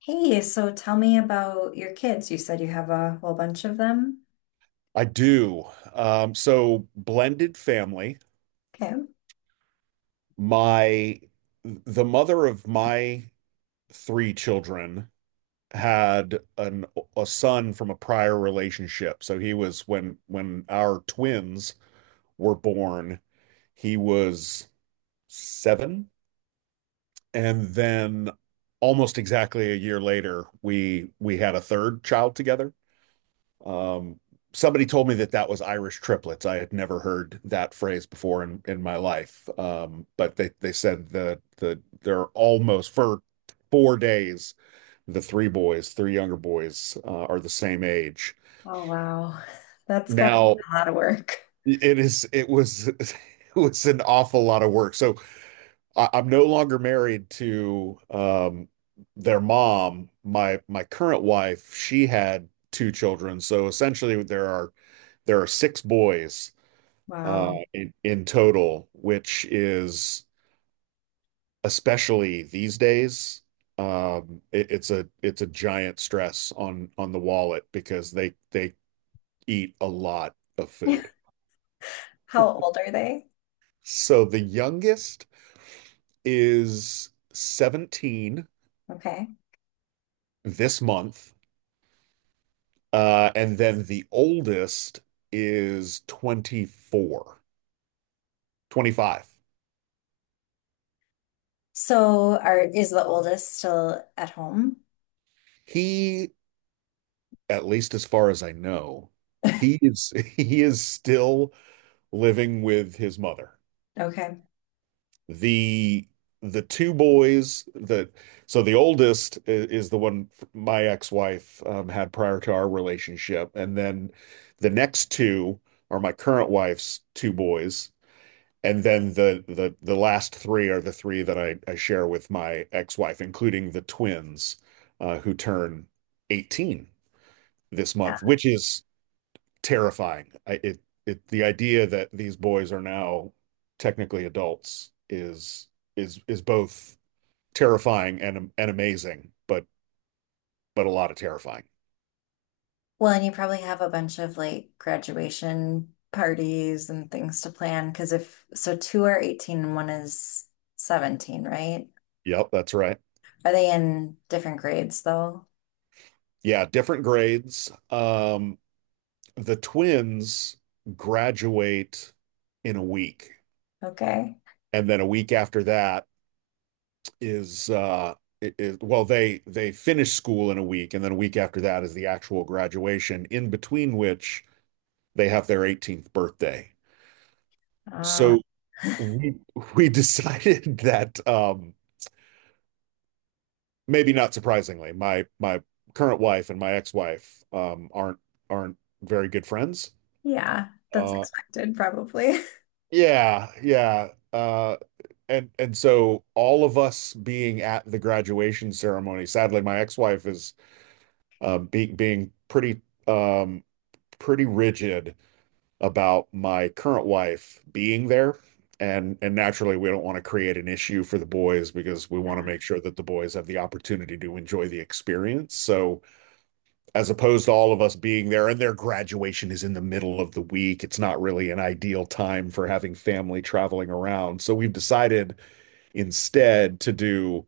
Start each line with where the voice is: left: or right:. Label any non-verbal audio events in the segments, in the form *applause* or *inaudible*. left: Hey, so tell me about your kids. You said you have a whole bunch of them.
right: I do. So blended family.
left: Okay.
right: My The mother of my three children had an a son from a prior relationship. So he was when our twins were born, he was seven, and then almost exactly a year later, we had a third child together. Um, Somebody told me that that was Irish triplets. I had never heard that phrase before in my life. But they said they're almost for 4 days, the three boys, three younger boys, are the same age.
left: Oh, wow. *laughs* That's got a
right: Now
left: lot of work.
right: it was, *laughs* it was an awful lot of work. So I'm no longer married to, their mom. My current wife, she had two children. So essentially there are six boys,
left: Wow.
right: in total, which is, especially these days, it's a giant stress on the wallet because they eat a lot of food.
left: *laughs* How old are they?
right: So the youngest is 17
left: Okay.
right: this month, and then the oldest is 24, 25.
left: So are is the oldest still at home?
right: He, at least as far as I know, he is *laughs* he is still living with his mother.
left: Okay.
right: The the two boys that So the oldest is the one my ex-wife, had prior to our relationship, and then the next two are my current wife's two boys, and then the last three are the three that I share with my ex-wife, including the twins, who turn 18 this
left: Yeah.
right: month, which is terrifying. The idea that these boys are now technically adults is both terrifying and amazing, but a lot of terrifying.
left: Well, and you probably have a bunch of like graduation parties and things to plan because if so two are 18 and one is 17, right?
right: Yep, that's right.
left: Are they in different grades though?
right: Yeah, different grades. The twins graduate in a week,
left: Okay.
right: and then a week after that, is is, well, they finish school in a week, and then a week after that is the actual graduation, in between which they have their 18th birthday. So we we *laughs* decided that, maybe not surprisingly, my current wife and my ex-wife, aren't very good friends.
left: Yeah, that's
right: Uh
left: expected probably. *laughs*
right: yeah, yeah. And so, all of us being at the graduation ceremony, sadly my ex-wife is, being pretty, um, pretty rigid about my current wife being there. And naturally, we don't want to create an issue for the boys because we want to
left: Yeah.
right: make sure that the boys have the opportunity to enjoy the experience. So, as opposed to all of us being there, and their graduation is in the middle of the week, it's not really an ideal time for having family traveling around. So, we've decided instead to do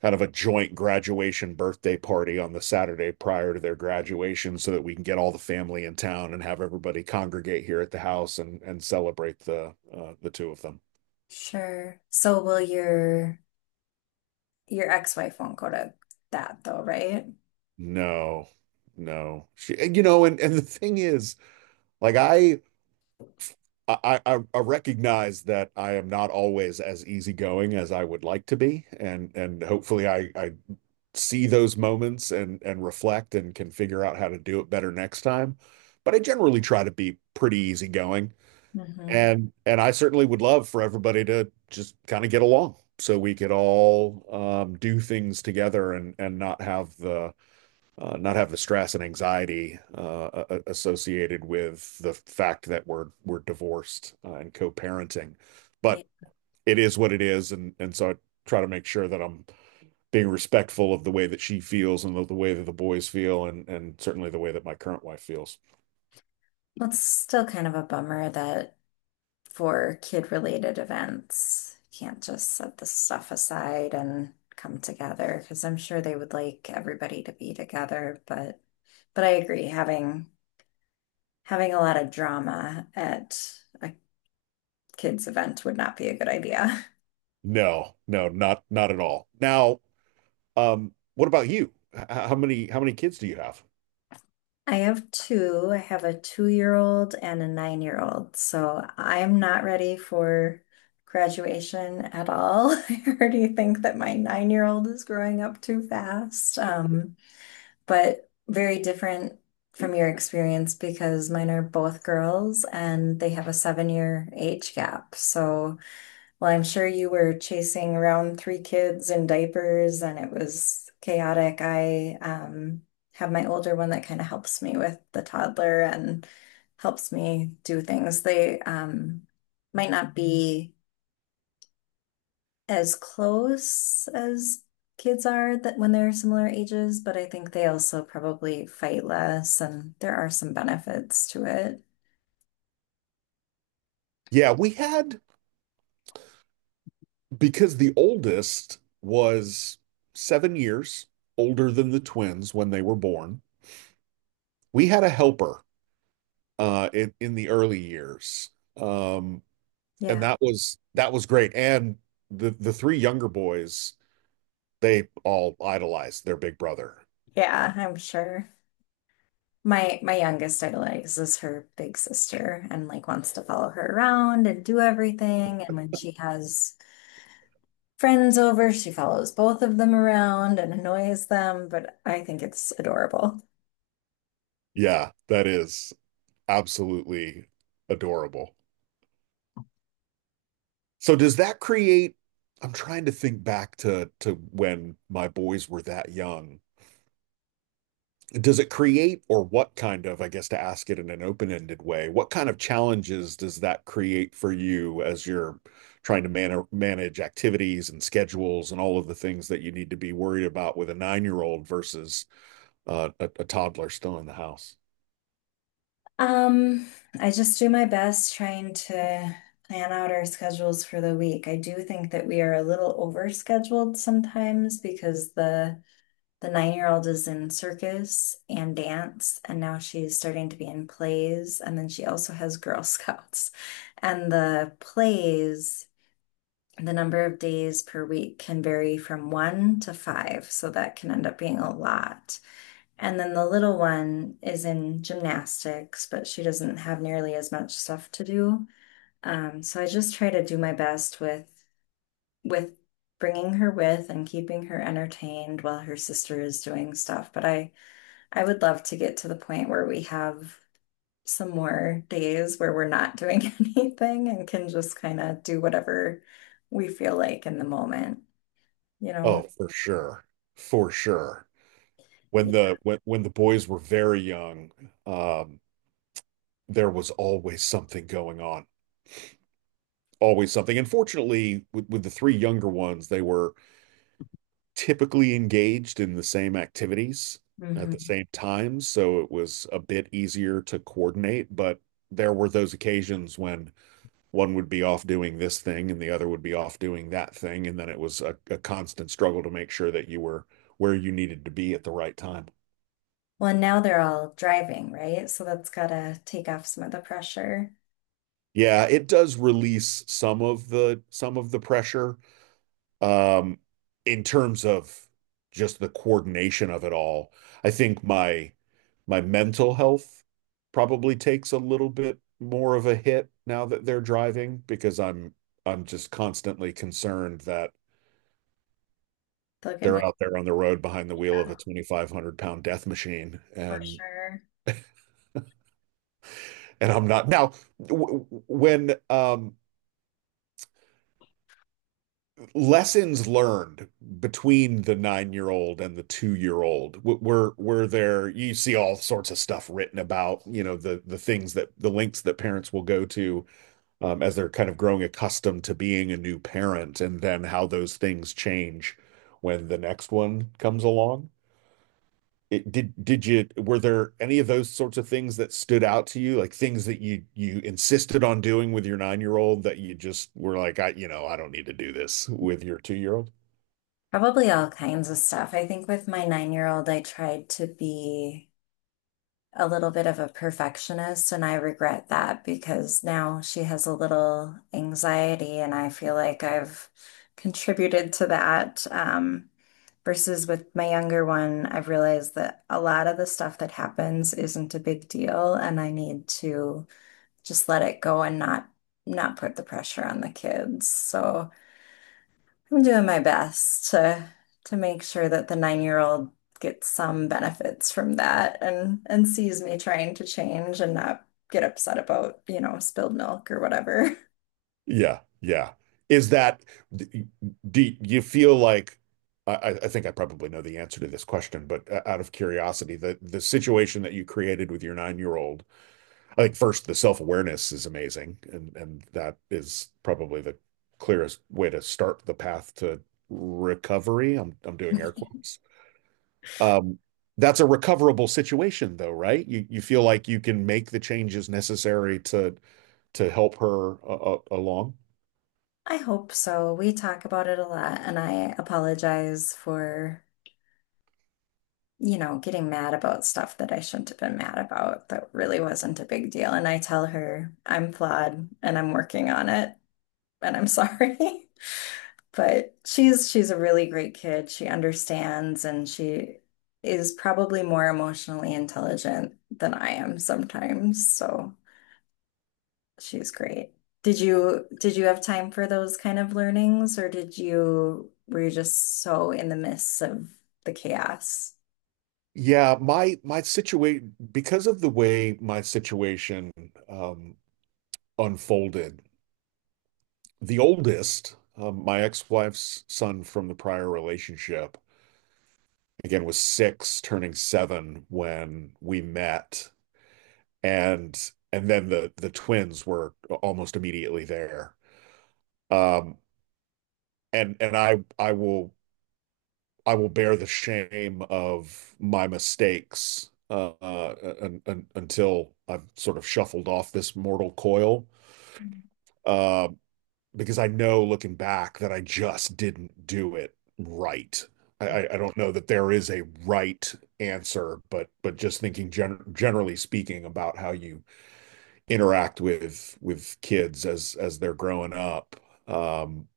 right: kind of a joint graduation birthday party on the Saturday prior to their graduation so that we can get all the family in town and have everybody congregate here at the house and celebrate the two of them.
left: Sure. So will your ex-wife won't go to that though, right?
right: No, no, she, you know, and the thing is, like, I recognize that I am not always as easygoing as I would like to be, and hopefully I see those moments and reflect and can figure out how to do it better next time. But I generally try to be pretty easygoing.
left: Mm-hmm.
right: And I certainly would love for everybody to just kind of get along so we could all, do things together and not have the stress and anxiety, associated with the fact that we're divorced, and co-parenting.
left: Yeah.
right: But it is what it is, and so I try to make sure that I'm being respectful of the way that she feels and the way that the boys feel and certainly the way that my current wife feels.
left: Well, it's still kind of a bummer that for kid-related events, you can't just set this stuff aside and come together because I'm sure they would like everybody to be together, but I agree having a lot of drama at a kid's event would not be a good idea.
right: No, no, not at all. Now, what about you? How many kids do you have?
left: I have two. I have a 2-year-old and a 9-year-old. So I'm not ready for graduation at all. *laughs* I already think that my 9-year-old is growing up too fast. But very different from your experience because mine are both girls and they have a 7-year age gap. So well, I'm sure you were chasing around three kids in diapers and it was chaotic. I have my older one that kind of helps me with the toddler and helps me do things. They might not be as close as kids are that when they're similar ages, but I think they also probably fight less and there are some benefits to it.
right: Yeah, we had, because the oldest was 7 years older than the twins when they were born. We had a helper, in the early years, um, and
left: Yeah.
right: that was great. And the three younger boys, they all idolize their big brother.
left: Yeah, I'm sure. My youngest idolizes her big sister and like wants to follow her around and do everything. And when she has friends over, she follows both of them around and annoys them, but I think it's adorable.
right: Yeah, that is absolutely adorable. So does that create, I'm trying to think back to when my boys were that young. Does it create, or what kind of, I guess to ask it in an open-ended way, what kind of challenges does that create for you as you're trying to manage activities and schedules and all of the things that you need to be worried about with a nine-year-old versus, a toddler still in the house?
left: Um, I just do my best trying to plan out our schedules for the week. I do think that we are a little overscheduled sometimes because the 9-year-old is in circus and dance, and now she's starting to be in plays. And then she also has Girl *laughs* Scouts. And the plays, the number of days per week can vary from 1 to 5. So that can end up being a lot. And then the little one is in gymnastics, but she doesn't have nearly as much stuff to do. So I just try to do my best with bringing her with and keeping her entertained while her sister is doing stuff. But I would love to get to the point where we have some more days where we're not doing *laughs* anything and can just kind of do whatever we feel like in the moment, you know?
right: Oh, for sure. For sure. When
left: Yeah.
right: the when when the boys were very young, um, there was always something going on. Always something. And fortunately, with the three younger ones, they were typically engaged in the same activities at the
left: Hmm.
right: same time, so it was a bit easier to coordinate, but there were those occasions when one would be off doing this thing and the other would be off doing that thing, and then it was a constant struggle to make sure that you were where you needed to be at the right time.
left: Well, and now they're all driving, right? So that's gotta take off some of the pressure.
right: Yeah, it does release some of the pressure, um, in terms of just the coordination of it all. I think my mental health probably takes a little bit more of a hit now that they're driving because I'm just constantly concerned that
left: They'll get
right: they're
left: it
right: out there on the road behind the wheel of a
left: out
right: 2,500 pound death machine.
left: for
right: and
left: sure.
right: and I'm not. Now, when, lessons learned between the nine-year-old and the two-year-old were there, you see all sorts of stuff written about, you know, the lengths that parents will go to, as they're kind of growing accustomed to being a new parent, and then how those things change when the next one comes along. It, did did you, were there any of those sorts of things that stood out to you, like things that you insisted on doing with your nine-year-old that you just were like, I you know, I don't need to do this with your two-year-old?
left: Probably all kinds of stuff. I think with my 9-year-old, I tried to be a little bit of a perfectionist, and I regret that because now she has a little anxiety, and I feel like I've contributed to that. Versus with my younger one, I've realized that a lot of the stuff that happens isn't a big deal, and I need to just let it go and not put the pressure on the kids. So I'm doing my best to make sure that the 9-year-old gets some benefits from that and sees me trying to change and not get upset about spilled milk or whatever.
right: Yeah, yeah. Is that d- do you feel like, I think I probably know the answer to this question, but, out of curiosity, the situation that you created with your nine-year-old, I think first the self-awareness is amazing, and that is probably the clearest way to start the path to recovery. I'm doing air quotes. Um, that's a recoverable situation though, right? You feel like you can make the changes necessary to help her, along.
left: *laughs* I hope so. We talk about it a lot, and I apologize for getting mad about stuff that I shouldn't have been mad about that really wasn't a big deal. And I tell her I'm flawed and I'm working on it, and I'm sorry. *laughs* But she's a really great kid. She understands and she is probably more emotionally intelligent than I am sometimes. So she's great. Did you have time for those kind of learnings or did you were you just so in the midst of the chaos?
right: Yeah, my situation, because of the way my situation, um, unfolded, the oldest, my ex-wife's son from the prior relationship, again was six, turning seven when we met, and then the twins were almost immediately there. Um, and I will bear the shame of my mistakes, un un until I've sort of shuffled off this mortal coil. Uh, because I know, looking back, that I just didn't do it right. I don't know that there is a right answer, but just thinking generally speaking about how you interact with kids as they're growing up, um,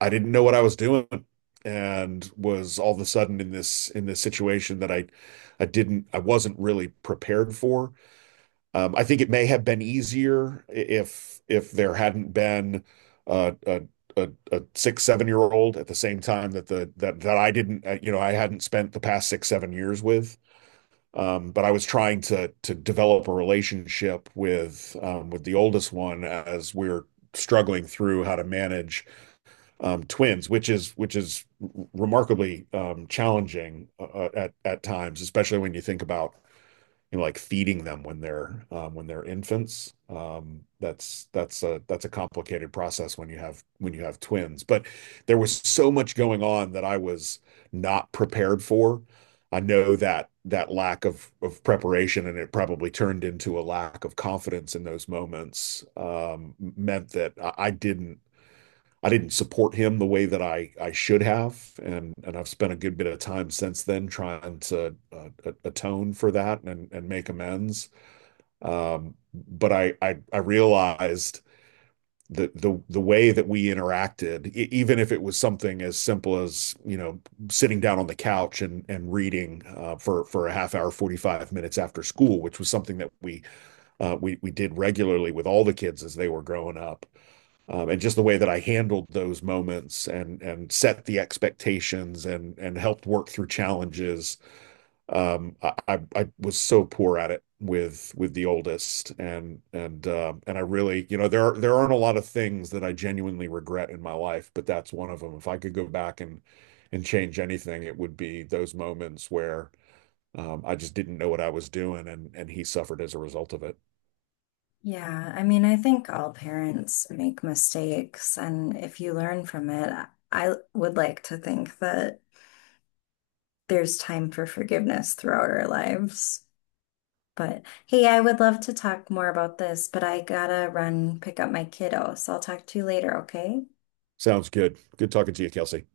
right: I didn't know what I was doing and was all of a sudden in this situation that I wasn't really prepared for. I think it may have been easier if there hadn't been, uh, a a 6, 7 year old at the same time that the that that I didn't, you know, I hadn't spent the past 6, 7 years with. But I was trying to develop a relationship with, with the oldest one as we're struggling through how to manage, twins, which is remarkably, challenging, at times, especially when you think about, you know, like feeding them when they're, infants. That's a complicated process when you have twins. But there was so much going on that I was not prepared for. I know that that lack of preparation, and it probably turned into a lack of confidence in those moments, meant that I didn't support him the way that I should have, and I've spent a good bit of time since then trying to, atone for that and make amends. But I realized, the way that we interacted, even if it was something as simple as, sitting down on the couch and reading, for a half hour, 45 minutes after school, which was something that we did regularly with all the kids as they were growing up, and just the way that I handled those moments and set the expectations and helped work through challenges. I was so poor at it with the oldest, and I really, you know, there aren't a lot of things that I genuinely regret in my life, but that's one of them. If I could go back and change anything, it would be those moments where, I just didn't know what I was doing, and he suffered as a result of it.
left: Yeah, I mean, I think all parents make mistakes, and if you learn from it, I would like to think that there's time for forgiveness throughout our lives. But hey, I would love to talk more about this, but I gotta run pick up my kiddo. So I'll talk to you later, okay?
right: Sounds good. Good talking to you, Kelsey.